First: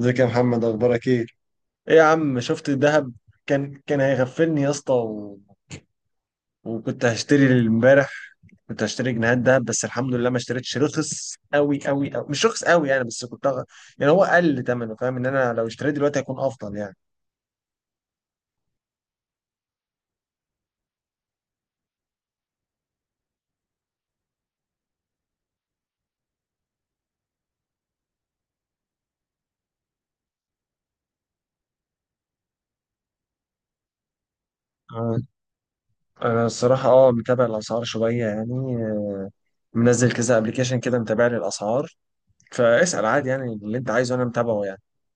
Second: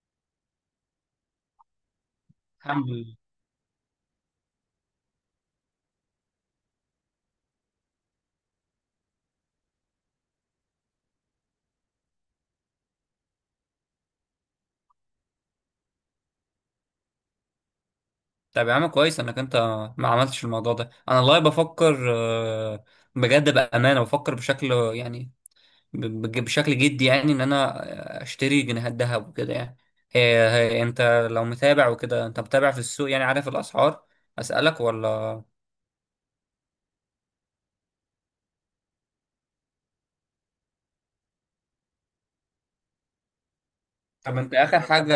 ازيك يا محمد، اخبارك ايه؟ ايه يا عم، شفت الحمد الذهب؟ لله. كان هيغفلني يا اسطى، وكنت هشتري امبارح، كنت هشتري جنيهات ذهب. بس الحمد لله ما اشتريتش. رخص قوي قوي قوي، مش رخص قوي يعني، بس كنت يعني هو قل ثمنه. فاهم ان انا لو اشتريت دلوقتي هيكون افضل يعني. طب يا عم كويس انك انت ما عملتش الموضوع ده، انا والله بفكر بجد بامانه بفكر بشكل، يعني بشكل جدي، يعني ان انا اشتري جنيهات ذهب وكده. يعني هي انت لو متابع وكده، انت متابع في السوق، يعني عارف الاسعار، اسالك آه، ولا؟ انا الصراحه متابع الاسعار شويه يعني. منزل كذا ابلكيشن كده، متابع لي الاسعار، فاسال عادي يعني، اللي انت عايزه انا طب انت متابعه اخر يعني. حاجه،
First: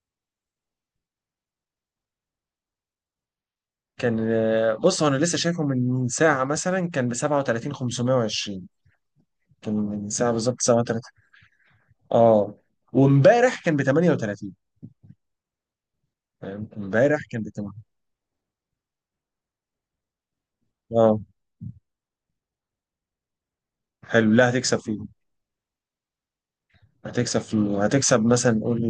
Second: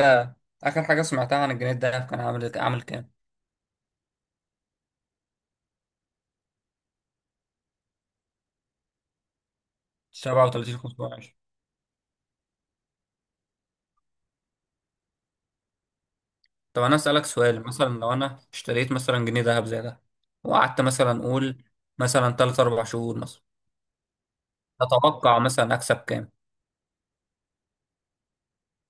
اخر حاجه سمعتها عن الجنيه الذهب، كان عامل كام؟ كان بص هو انا لسه شايفه من ساعه، مثلا كان ب 37 520، كان من ساعة بالظبط 37 ساعة 3. 520؟ اه، وامبارح كان ب 38، فاهم؟ طب انا امبارح اسالك كان ب سؤال، 8. مثلا لو انا اشتريت مثلا جنيه ذهب زي ده، وقعدت اه، مثلا اقول مثلا 3 4 شهور مثلا، حلو. لا، اتوقع مثلا اكسب كام؟ هتكسب مثلا، قول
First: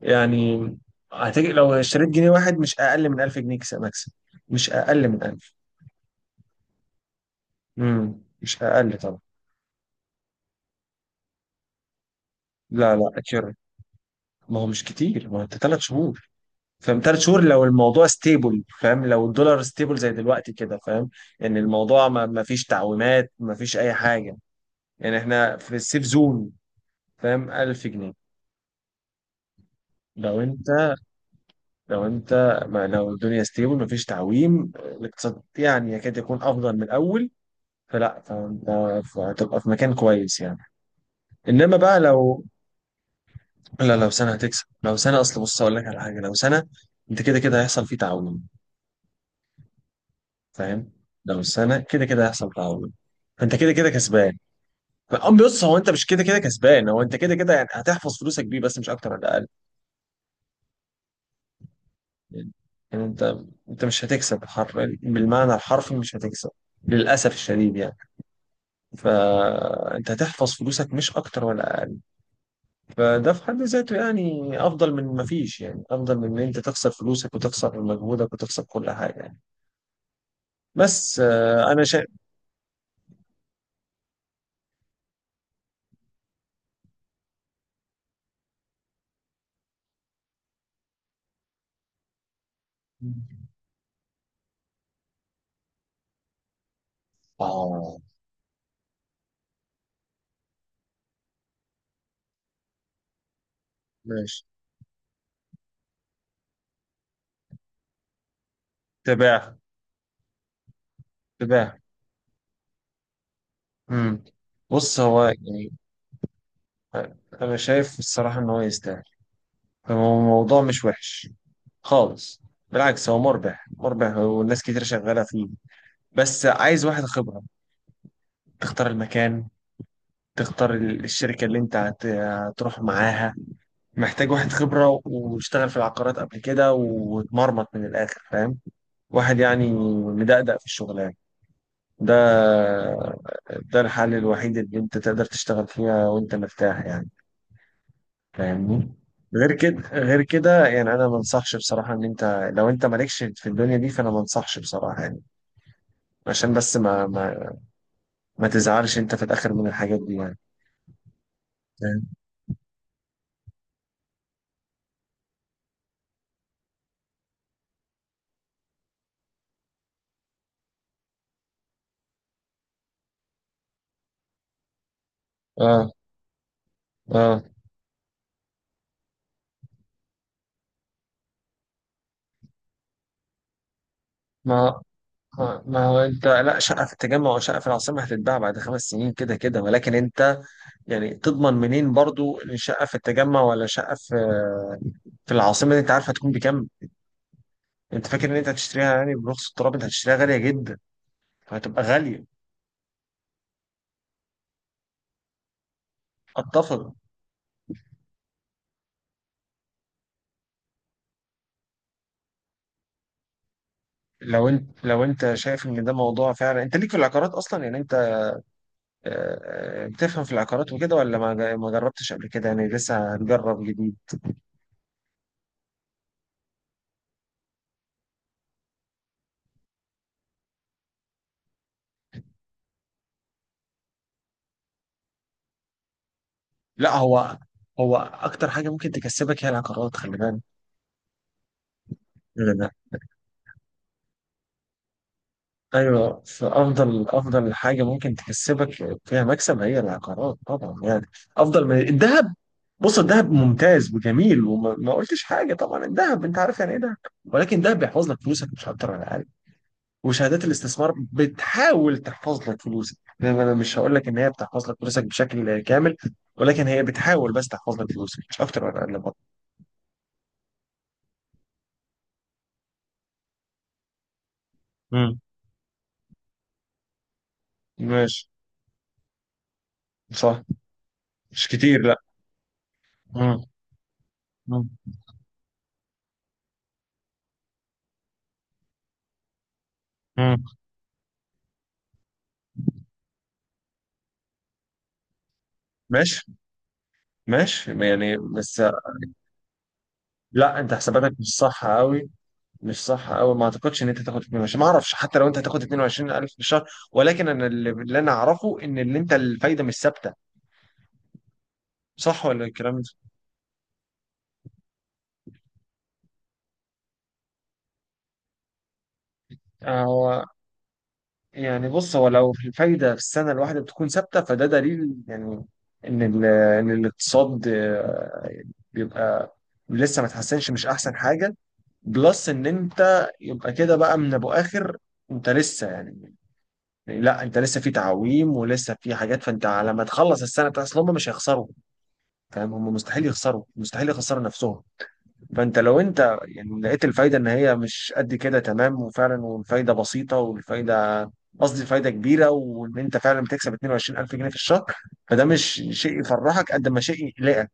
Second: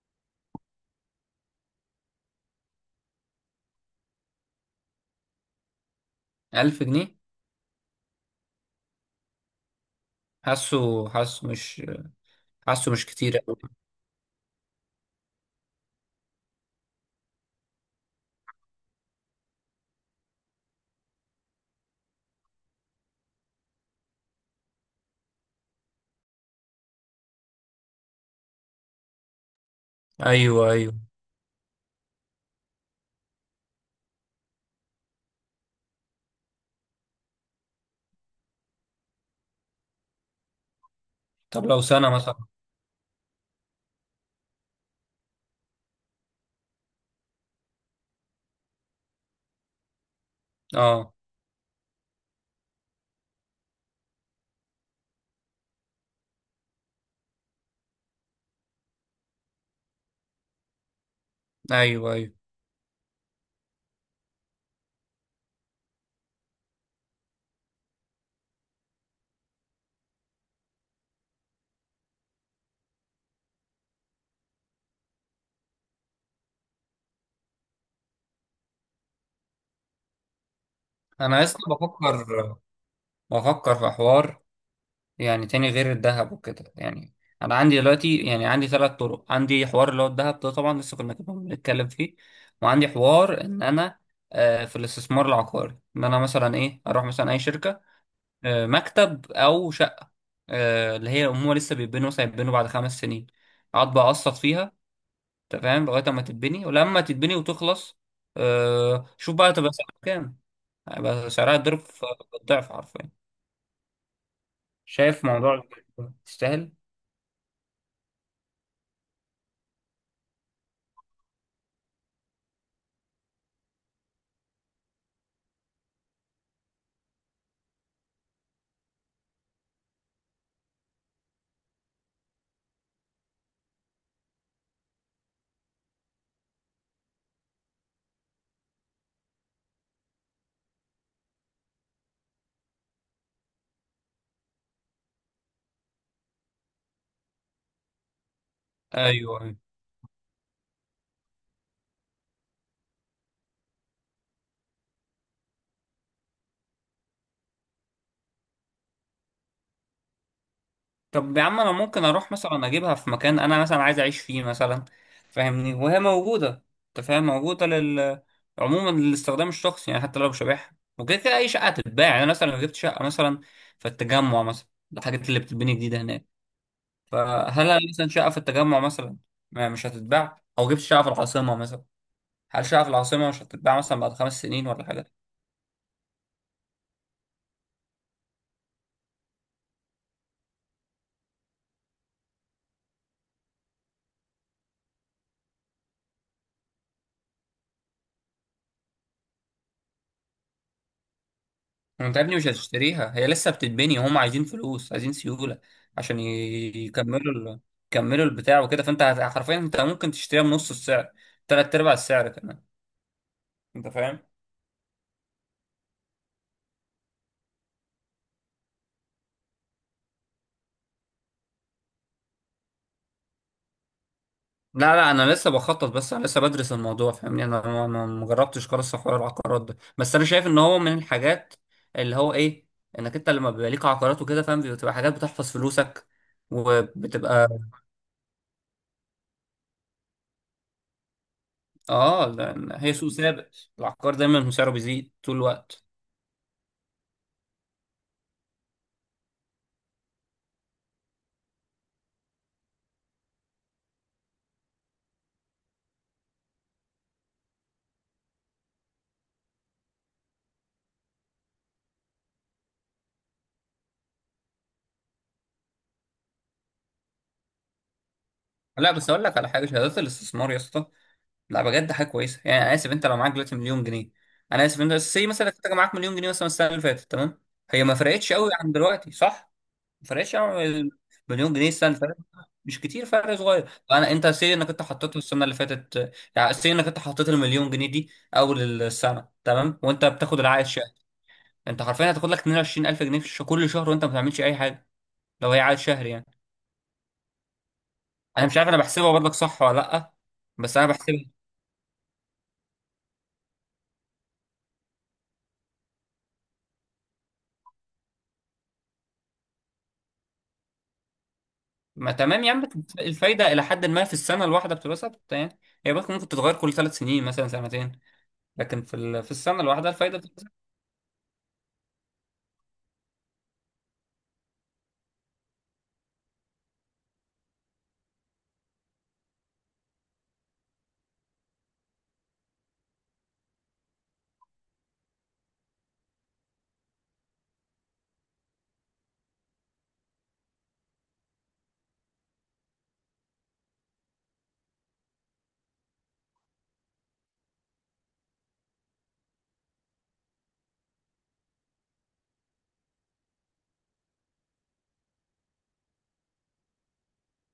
يعني. لو اشتريت جنيه واحد مش اقل من 1000 جنيه مكسب. مش اقل من 1000. 1000 جنيه؟ مش اقل طبعا. حاسه، حاسه لا مش لا، كتير أوي. اكيوريت. ما هو مش كتير، ما هو انت 3 شهور، فاهم؟ 3 شهور لو الموضوع ستيبل، فاهم؟ لو الدولار ستيبل زي دلوقتي كده، فاهم؟ ان الموضوع ما فيش تعويمات، ما فيش اي حاجه، يعني احنا في السيف زون، فاهم؟ 1000 جنيه. لو ايوه، ايوه. انت لو انت ما لو الدنيا ستيبل مفيش تعويم، الاقتصاد يعني يكاد يكون افضل من الاول، فلا، فانت هتبقى في مكان كويس يعني. طب انما لو بقى سنه مثلا؟ لو... لا، لو سنه هتكسب. لو سنه، اصل بص اقول لك على حاجه، لو سنه انت كده كده هيحصل فيه تعويم، فاهم؟ اه، لو سنه كده كده هيحصل تعويم، فانت كده كده كسبان. بص، هو انت مش كده كده كسبان، هو انت كده كده يعني هتحفظ فلوسك بيه، بس مش اكتر ولا اقل ايوه، ايوه. يعني. انت انت مش هتكسب بالمعنى الحرفي مش هتكسب، للاسف الشديد يعني. فانت هتحفظ فلوسك مش اكتر ولا اقل. فده في حد ذاته يعني افضل من ما فيش، يعني افضل من ان انت تخسر فلوسك وتخسر مجهودك وتخسر كل حاجه يعني. بس انا لسه انا بفكر، شايف. بفكر في حوار، يعني تاني غير الذهب وكده. يعني انا عندي دلوقتي، يعني عندي ثلاث طرق، عندي حوار اللي هو الذهب ده، طبعا لسه كنا بنتكلم فيه. وعندي حوار ان انا في الاستثمار العقاري، ان انا مثلا ايه، اروح مثلا اي شركة، اه، مكتب او شقة، اللي هي هم لسه بيتبنوا، مثلا هيتبنوا بعد خمس سنين، اقعد بقى اقسط ماشي. فيها. انت فاهم؟ لغاية اما تتبني، ولما تتبني وتخلص شوف بقى تباع. تبقى سعرها كام. هيبقى سعرها تباع. ضرب في الضعف حرفيا. امم بص، هو شايف موضوع يعني تستاهل؟ انا شايف الصراحه ان هو يستاهل، هو الموضوع مش وحش خالص، بالعكس، هو مربح مربح، والناس كتير شغالة فيه. بس عايز واحد خبرة، تختار المكان، تختار الشركة اللي انت هتروح معاها. محتاج واحد خبرة واشتغل في العقارات قبل كده، واتمرمط من الآخر، فاهم؟ واحد يعني مدقدق في الشغلانة ده ده الحل الوحيد اللي انت تقدر تشتغل فيها وانت مرتاح يعني، فاهمني؟ ايوه، غير أيوة. كده، غير كده يعني انا ما انصحش بصراحة، ان انت لو انت مالكش في الدنيا دي، فانا ما انصحش بصراحة يعني، عشان بس ما تزعلش انت في الاخر من الحاجات دي يعني، طب يا عم، انا ممكن فاهم؟ اروح مثلا اجيبها في مكان انا مثلا عايز اعيش فيه مثلا، فاهمني؟ وهي موجوده، انت فاهم؟ موجوده لل- عموما للاستخدام الشخصي. يعني حتى لو مش هبيعها، وكده كده اي شقه هتتباع. يعني أنا مثلا لو جبت شقه مثلا في التجمع مثلا، الحاجات اللي بتتبني اه جديده هناك، اه. فهل أنا مثلا شقه في التجمع مثلا ما مش هتتباع؟ او جبت شقه في العاصمه مثلا، هل شقه في العاصمه مش هتتباع مثلا بعد خمس سنين ما ولا حاجه؟ ما هو انت، لا، شقه في التجمع وشقه في العاصمه هتتباع بعد 5 سنين كده كده، ولكن انت يعني تضمن منين برضو ان شقه في التجمع ولا شقه في العاصمه دي انت عارف هتكون بكام؟ انت فاكر ان انت هتشتريها يعني برخص التراب؟ انت هتشتريها غاليه جدا، فهتبقى ما انت يا غاليه. ابني مش هتشتريها، هي لسه بتتبني، هم عايزين فلوس، عايزين سيولة عشان ي- اتفق. يكملوا ال... يكملوا البتاع وكده. فانت هت- حرفيا انت ممكن تشتريها بنص السعر، تلات ارباع السعر كمان، انت فاهم؟ لو انت شايف ان ده موضوع فعلا انت ليك في العقارات اصلا، يعني انت بتفهم في العقارات وكده، ولا ما جربتش قبل كده يعني لسه هتجرب جديد؟ لا لا، انا لسه بخطط، بس انا لسه بدرس الموضوع، فاهمني؟ انا ما جربتش خالص حوار العقارات ده، بس انا شايف ان هو من الحاجات اللي هو ايه، انك انت لما بيبقى ليك عقارات وكده، فاهم، بتبقى حاجات بتحفظ فلوسك لا، هو وبتبقى. هو اكتر حاجه ممكن تكسبك هي العقارات، خلي بالك. اه، لا، لا. لأن هي سوق ثابت، العقار دايما سعره بيزيد طول الوقت. ايوه، فافضل حاجه ممكن تكسبك فيها مكسب هي العقارات طبعا يعني، افضل من الذهب. بص الذهب ممتاز وجميل، وما ما قلتش حاجه طبعا، الذهب انت عارف يعني ايه ده. ولكن ده بيحفظ لك فلوسك مش اكتر ولا اقل. وشهادات الاستثمار بتحاول تحفظ لك فلوسك يعني، انا مش هقول لك ان هي بتحفظ لك فلوسك بشكل كامل، ولكن هي بتحاول بس تحفظ لك فلوسك مش اكتر ولا لا، اقل بس اقول برضه. لك على حاجه، شهادات الاستثمار يا اسطى، لا بجد حاجه كويسه. يعني انا اسف، انت لو معاك دلوقتي مليون جنيه، انا اسف، انت مم. سي مثلا كنت معاك مليون جنيه مثلا السنه اللي فاتت، تمام؟ هي ما ماشي. فرقتش قوي عن دلوقتي، صح؟ ما فرقتش صح. قوي عن ال- مش مليون جنيه كتير، السنه اللي لا. فاتت، مش كتير فرق، مم. صغير. انا انت سي مم. انك انت حطيت السنه اللي فاتت، يعني سي انك انت حطيت المليون جنيه دي اول السنه، تمام؟ وانت بتاخد مم. العائد شهري، انت حرفيا هتاخد لك 22000 جنيه في الش- كل شهر، وانت ما بتعملش اي حاجه، لو هي عائد شهري ماشي، يعني. ماشي يعني، انا مش بس... عارف، انا بحسبها برضك صح ولا لا؟ لا، انت بس انا حساباتك بحسبها. مش صح قوي. مش صح قوي، ما اعتقدش ان انت تاخد 22، ما اعرفش حتى لو انت هتاخد 22000 في الشهر، ولكن انا اللي انا اعرفه ان اللي انت الفايده مش ثابته. ما صح ولا تمام يا عم. الكلام؟ الفايدة إلى حد ما في السنة الواحدة بتبقى ثابتة يعني، هي بس ممكن تتغير كل ثلاث سنين مثلا، سنتين، لكن في ال- في السنة ده الواحدة الفايدة هو بتبقى ثابتة. يعني، بص هو لو الفايدة في السنة الواحدة بتكون ثابتة، فده دليل يعني إن ال- إن الاقتصاد بيبقى لسه ما اتحسنش، مش أحسن حاجة. بلس إن أنت يبقى كده بقى من أبو آخر، أنت لسه يعني، لا، أنت لسه في تعويم ولسه في حاجات، فأنت على ما تخلص السنة بتاعت، أصل هم مش هيخسروا، فاهم؟ هم مستحيل يخسروا، مستحيل يخسروا نفسهم. فانت لو انت يعني لقيت الفايده ان هي مش قد كده تمام، وفعلا والفايده بسيطه، والفايده قصدي فايده كبيره، وان انت فعلا بتكسب 22000 جنيه في الشهر، فده مش شيء يفرحك قد ما شيء يقلقك،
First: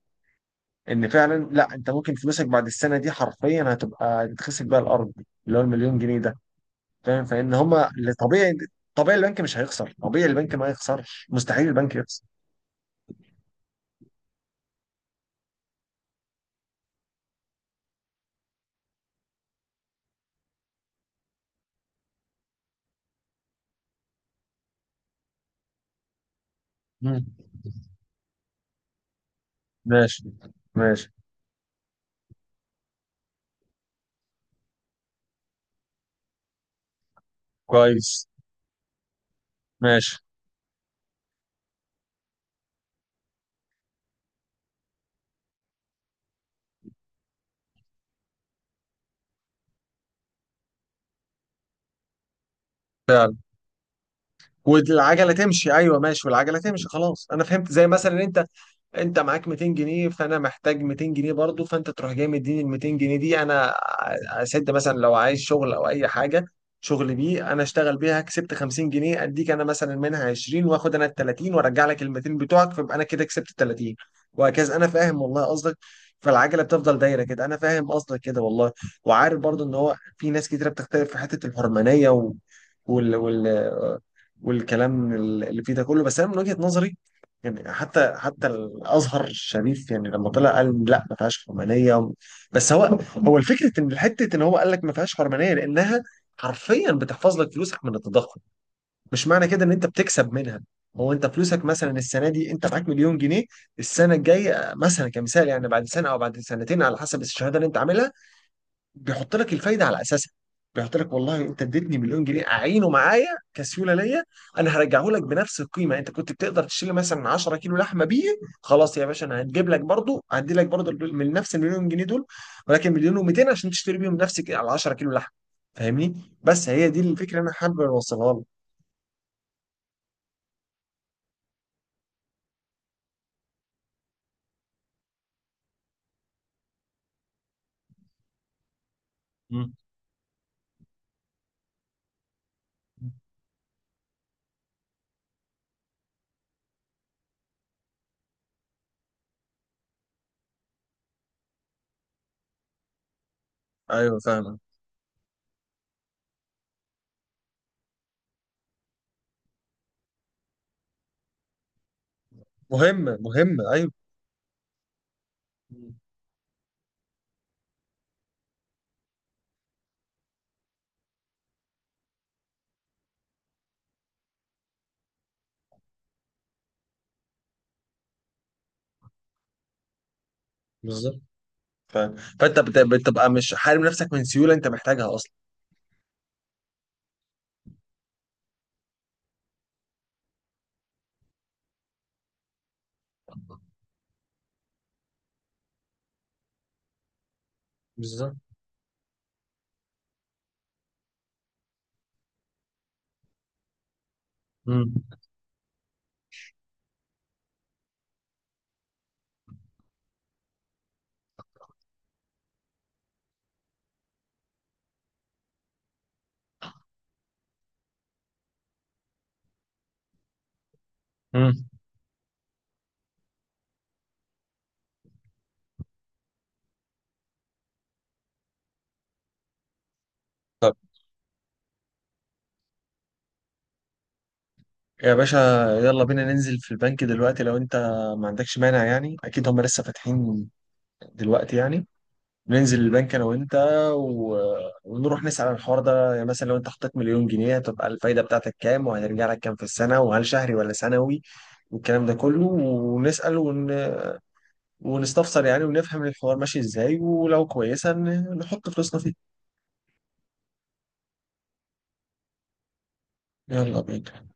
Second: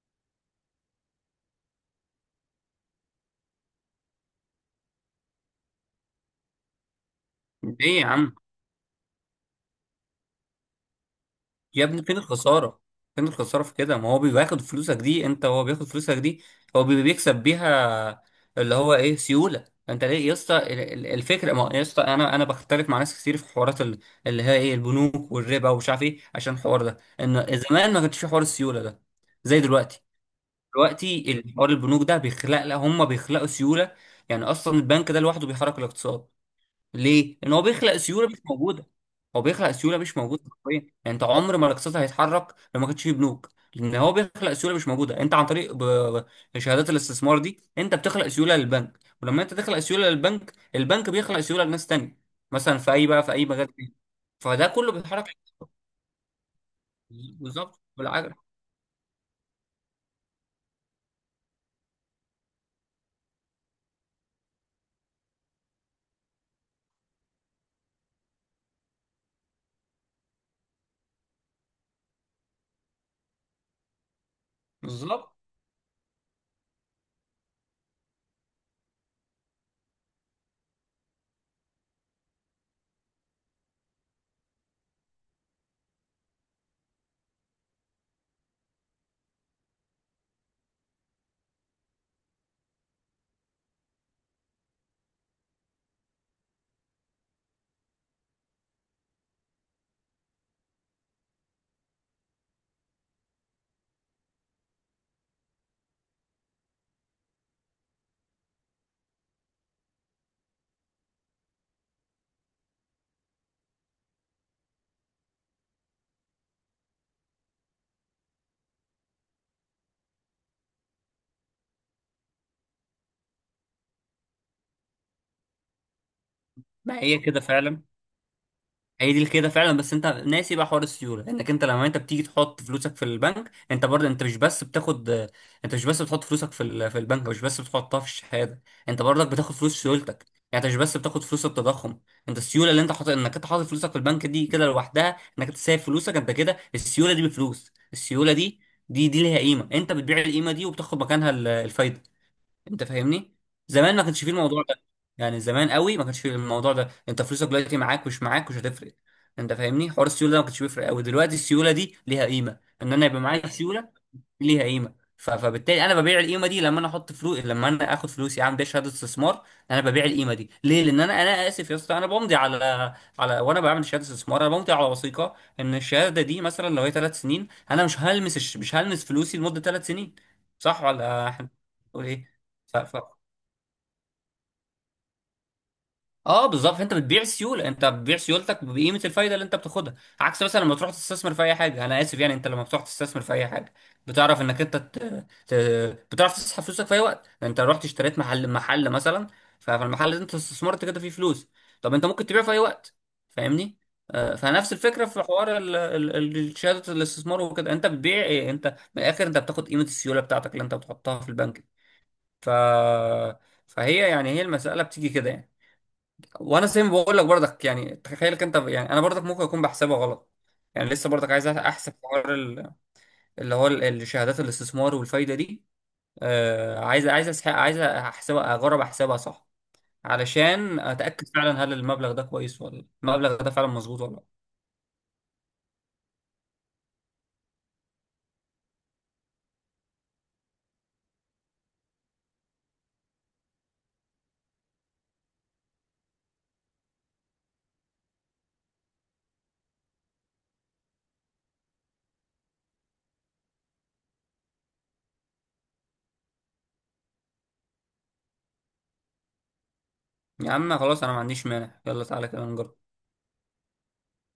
ان فعلا لا، انت ممكن فلوسك بعد السنه دي حرفيا هتبقى تتخسف بيها الارض، اللي هو المليون جنيه ده، فاهم؟ فان هما ليه يا اللي عم؟ طبيعي، طبيعي البنك مش هيخسر، طبيعي البنك ما يخسرش، مستحيل يا البنك ابني فين يخسر. الخسارة؟ فين الخسارة في كده؟ ما هو بياخد فلوسك دي، أنت هو بياخد فلوسك دي، هو بيكسب بيها، اللي هو إيه، سيولة. أنت ليه يا اسطى ال- ال- الفكرة، ما هو يا اسطى أنا بختلف مع ناس كتير في حوارات ال- اللي هي إيه، البنوك والربا ومش عارف إيه، عشان الحوار ده، مم. إن زمان ما كانش في حوار السيولة ده زي دلوقتي. ماشي. ماشي. دلوقتي الحوار البنوك ده بيخلق، لا هم بيخلقوا سيوله، يعني اصلا البنك ده لوحده بيحرك الاقتصاد. ليه؟ لان هو بيخلق سيوله كويس. مش موجوده، هو بيخلق سيوله ماشي. مش موجوده حرفيا. يعني انت عمر ما الاقتصاد هيتحرك لو ما كانش فيه بنوك، لان هو بيخلق سيوله مش موجوده. انت عن طريق شهادات الاستثمار دي، انت بتخلق سيوله للبنك، ولما انت تخلق سيوله للبنك، البنك بيخلق سيوله لناس تانية، مثلا في اي بقى، في اي مجال تاني، فده كله بيتحرك. والعجله تمشي، ايوه، ماشي والعجله تمشي. خلاص، انا فهمت. بالظبط، زي مثلا بالعجل، انت معاك 200 جنيه، فانا محتاج 200 جنيه برضو، فانت تروح جاي مديني ال 200 جنيه دي، انا اسد مثلا لو عايز شغل او اي حاجه، شغل بيه انا اشتغل بيها، كسبت 50 جنيه، اديك انا مثلا منها 20، واخد انا ال 30، وارجع لك ال 200 بتوعك، فيبقى انا كده كسبت ال 30، وهكذا. انا فاهم بالظبط. والله قصدك، فالعجله بتفضل دايره كده. انا فاهم قصدك كده والله. وعارف برضو ان هو في ناس كتيره بتختلف في حته الحرمانيه وال... وال... والكلام اللي فيه ده كله، بس انا من وجهه نظري يعني. حتى الازهر الشريف يعني لما طلع قال لا ما فيهاش حرمانيه. بس هو الفكره، ان حته ان هو قال لك ما فيهاش حرمانيه لانها حرفيا بتحفظ لك فلوسك من التضخم، مش معنى كده ان انت بتكسب منها. هو انت فلوسك مثلا السنه دي انت معاك مليون جنيه، السنه الجايه مثلا كمثال يعني، بعد سنه او بعد سنتين على حسب الشهاده اللي انت عاملها، بيحط لك الفايده على اساسها. بيحط لك والله انت اديتني مليون جنيه اعينه معايا كسيوله ليا، انا هرجعه لك بنفس القيمه. انت كنت بتقدر تشيل مثلا 10 كيلو لحمه بيه، خلاص يا باشا، انا هجيب لك برضو، هدي لك برضو من نفس المليون جنيه دول، ولكن مليون و200 عشان تشتري بيهم نفسك على 10 كيلو لحمه، فاهمني؟ بس هي ما دي هي الفكره اللي كده انا حابب فعلا، اوصلها لك. هي دي كده فعلا، بس انت ناسي بقى حوار السيوله، انك انت لما انت بتيجي تحط فلوسك في البنك، انت برضه انت مش بس بتاخد، انت مش بس بتحط فلوسك في ال- في البنك، مش بس بتحطها في الشهاده، انت برضك بتاخد مم. فلوس سيولتك. يعني انت مش بس بتاخد فلوس التضخم، انت السيوله اللي انت حاطط، انك انت حاطط فلوسك في البنك دي كده لوحدها، انك انت سايب فلوسك انت كده، السيوله دي، بفلوس السيوله دي، دي ليها قيمه. انت بتبيع القيمه دي وبتاخد مكانها ال- الفايده، انت فاهمني؟ زمان ما ايوه، كانش فيه فاهم. الموضوع ده، يعني زمان قوي ما كانش فيه الموضوع ده، انت فلوسك دلوقتي معاك مش معاك مش هتفرق، انت فاهمني؟ حوار السيوله ده ما كانش بيفرق قوي. دلوقتي السيوله دي ليها قيمه، ان انا مهمه يبقى معايا مهمه، سيوله ايوه. ليها قيمه، ف- فبالتالي مم. انا ببيع القيمه دي. لما انا احط فلوس، لما انا اخد فلوسي اعمل بيها شهاده استثمار، انا ببيع القيمه دي. ليه؟ لان انا، انا اسف يا اسطى، انا بمضي على، على وانا بعمل شهاده استثمار انا بمضي على وثيقه ان الشهاده دي، مثلا لو هي ثلاث سنين، انا مش هلمس الش- مش هلمس فلوسي لمده ثلاث سنين، صح بالظبط. ولا احنا بنقول فاهم، ايه؟ فانت ف- ف- بتبقى مش حارم نفسك من سيوله انت محتاجها اصلا. اه بالظبط، انت بتبيع سيوله، انت بتبيع سيولتك بقيمه الفايده اللي انت بتاخدها. عكس مثلا لما تروح تستثمر في اي حاجه، انا اسف يعني، انت لما بتروح تستثمر في اي حاجه، بتعرف انك ت... بتعرف تسحب فلوسك في اي وقت. يعني انت رحت اشتريت بالظبط. محل مثلا، فالمحل ده انت استثمرت كده فيه فلوس، طب انت ممكن تبيعه في اي وقت، فاهمني؟ فنفس مم. الفكره في حوار ال- شهاده الاستثمار وكده، انت بتبيع ايه انت، من الاخر انت بتاخد قيمه السيوله بتاعتك اللي انت بتحطها في البنك. ف... فهي يعني هي المساله بتيجي كده يعني. وانا زي ما بقول لك برضك، يعني تخيلك انت، يعني انا برضك ممكن اكون بحسبها غلط. يعني لسه برضك عايز مم. احسب حوار ال- اللي هو ال- الشهادات الاستثمار والفايده دي، آه عايز، عايز احسبها، اجرب احسبها صح، علشان اتاكد فعلا هل المبلغ ده كويس، ولا المبلغ ده فعلا مظبوط ولا لا. يا باشا، يلا بينا ننزل في البنك دلوقتي لو انت ما عندكش مانع يعني، اكيد هم لسه فاتحين دلوقتي يعني. ننزل البنك انا وانت، و... ونروح نسأل عن الحوار ده يعني، مثلا لو انت حطيت مليون جنيه هتبقى الفايدة بتاعتك كام، وهترجع لك كام في السنة، وهل شهري ولا سنوي، والكلام ده كله، ونسأل ونستفسر يعني، ونفهم الحوار ماشي ازاي، ولو كويسة نحط فلوسنا فيه. يا عم خلاص، انا ما عنديش مانع، يلا تعالى كده نجرب. يلا بينا.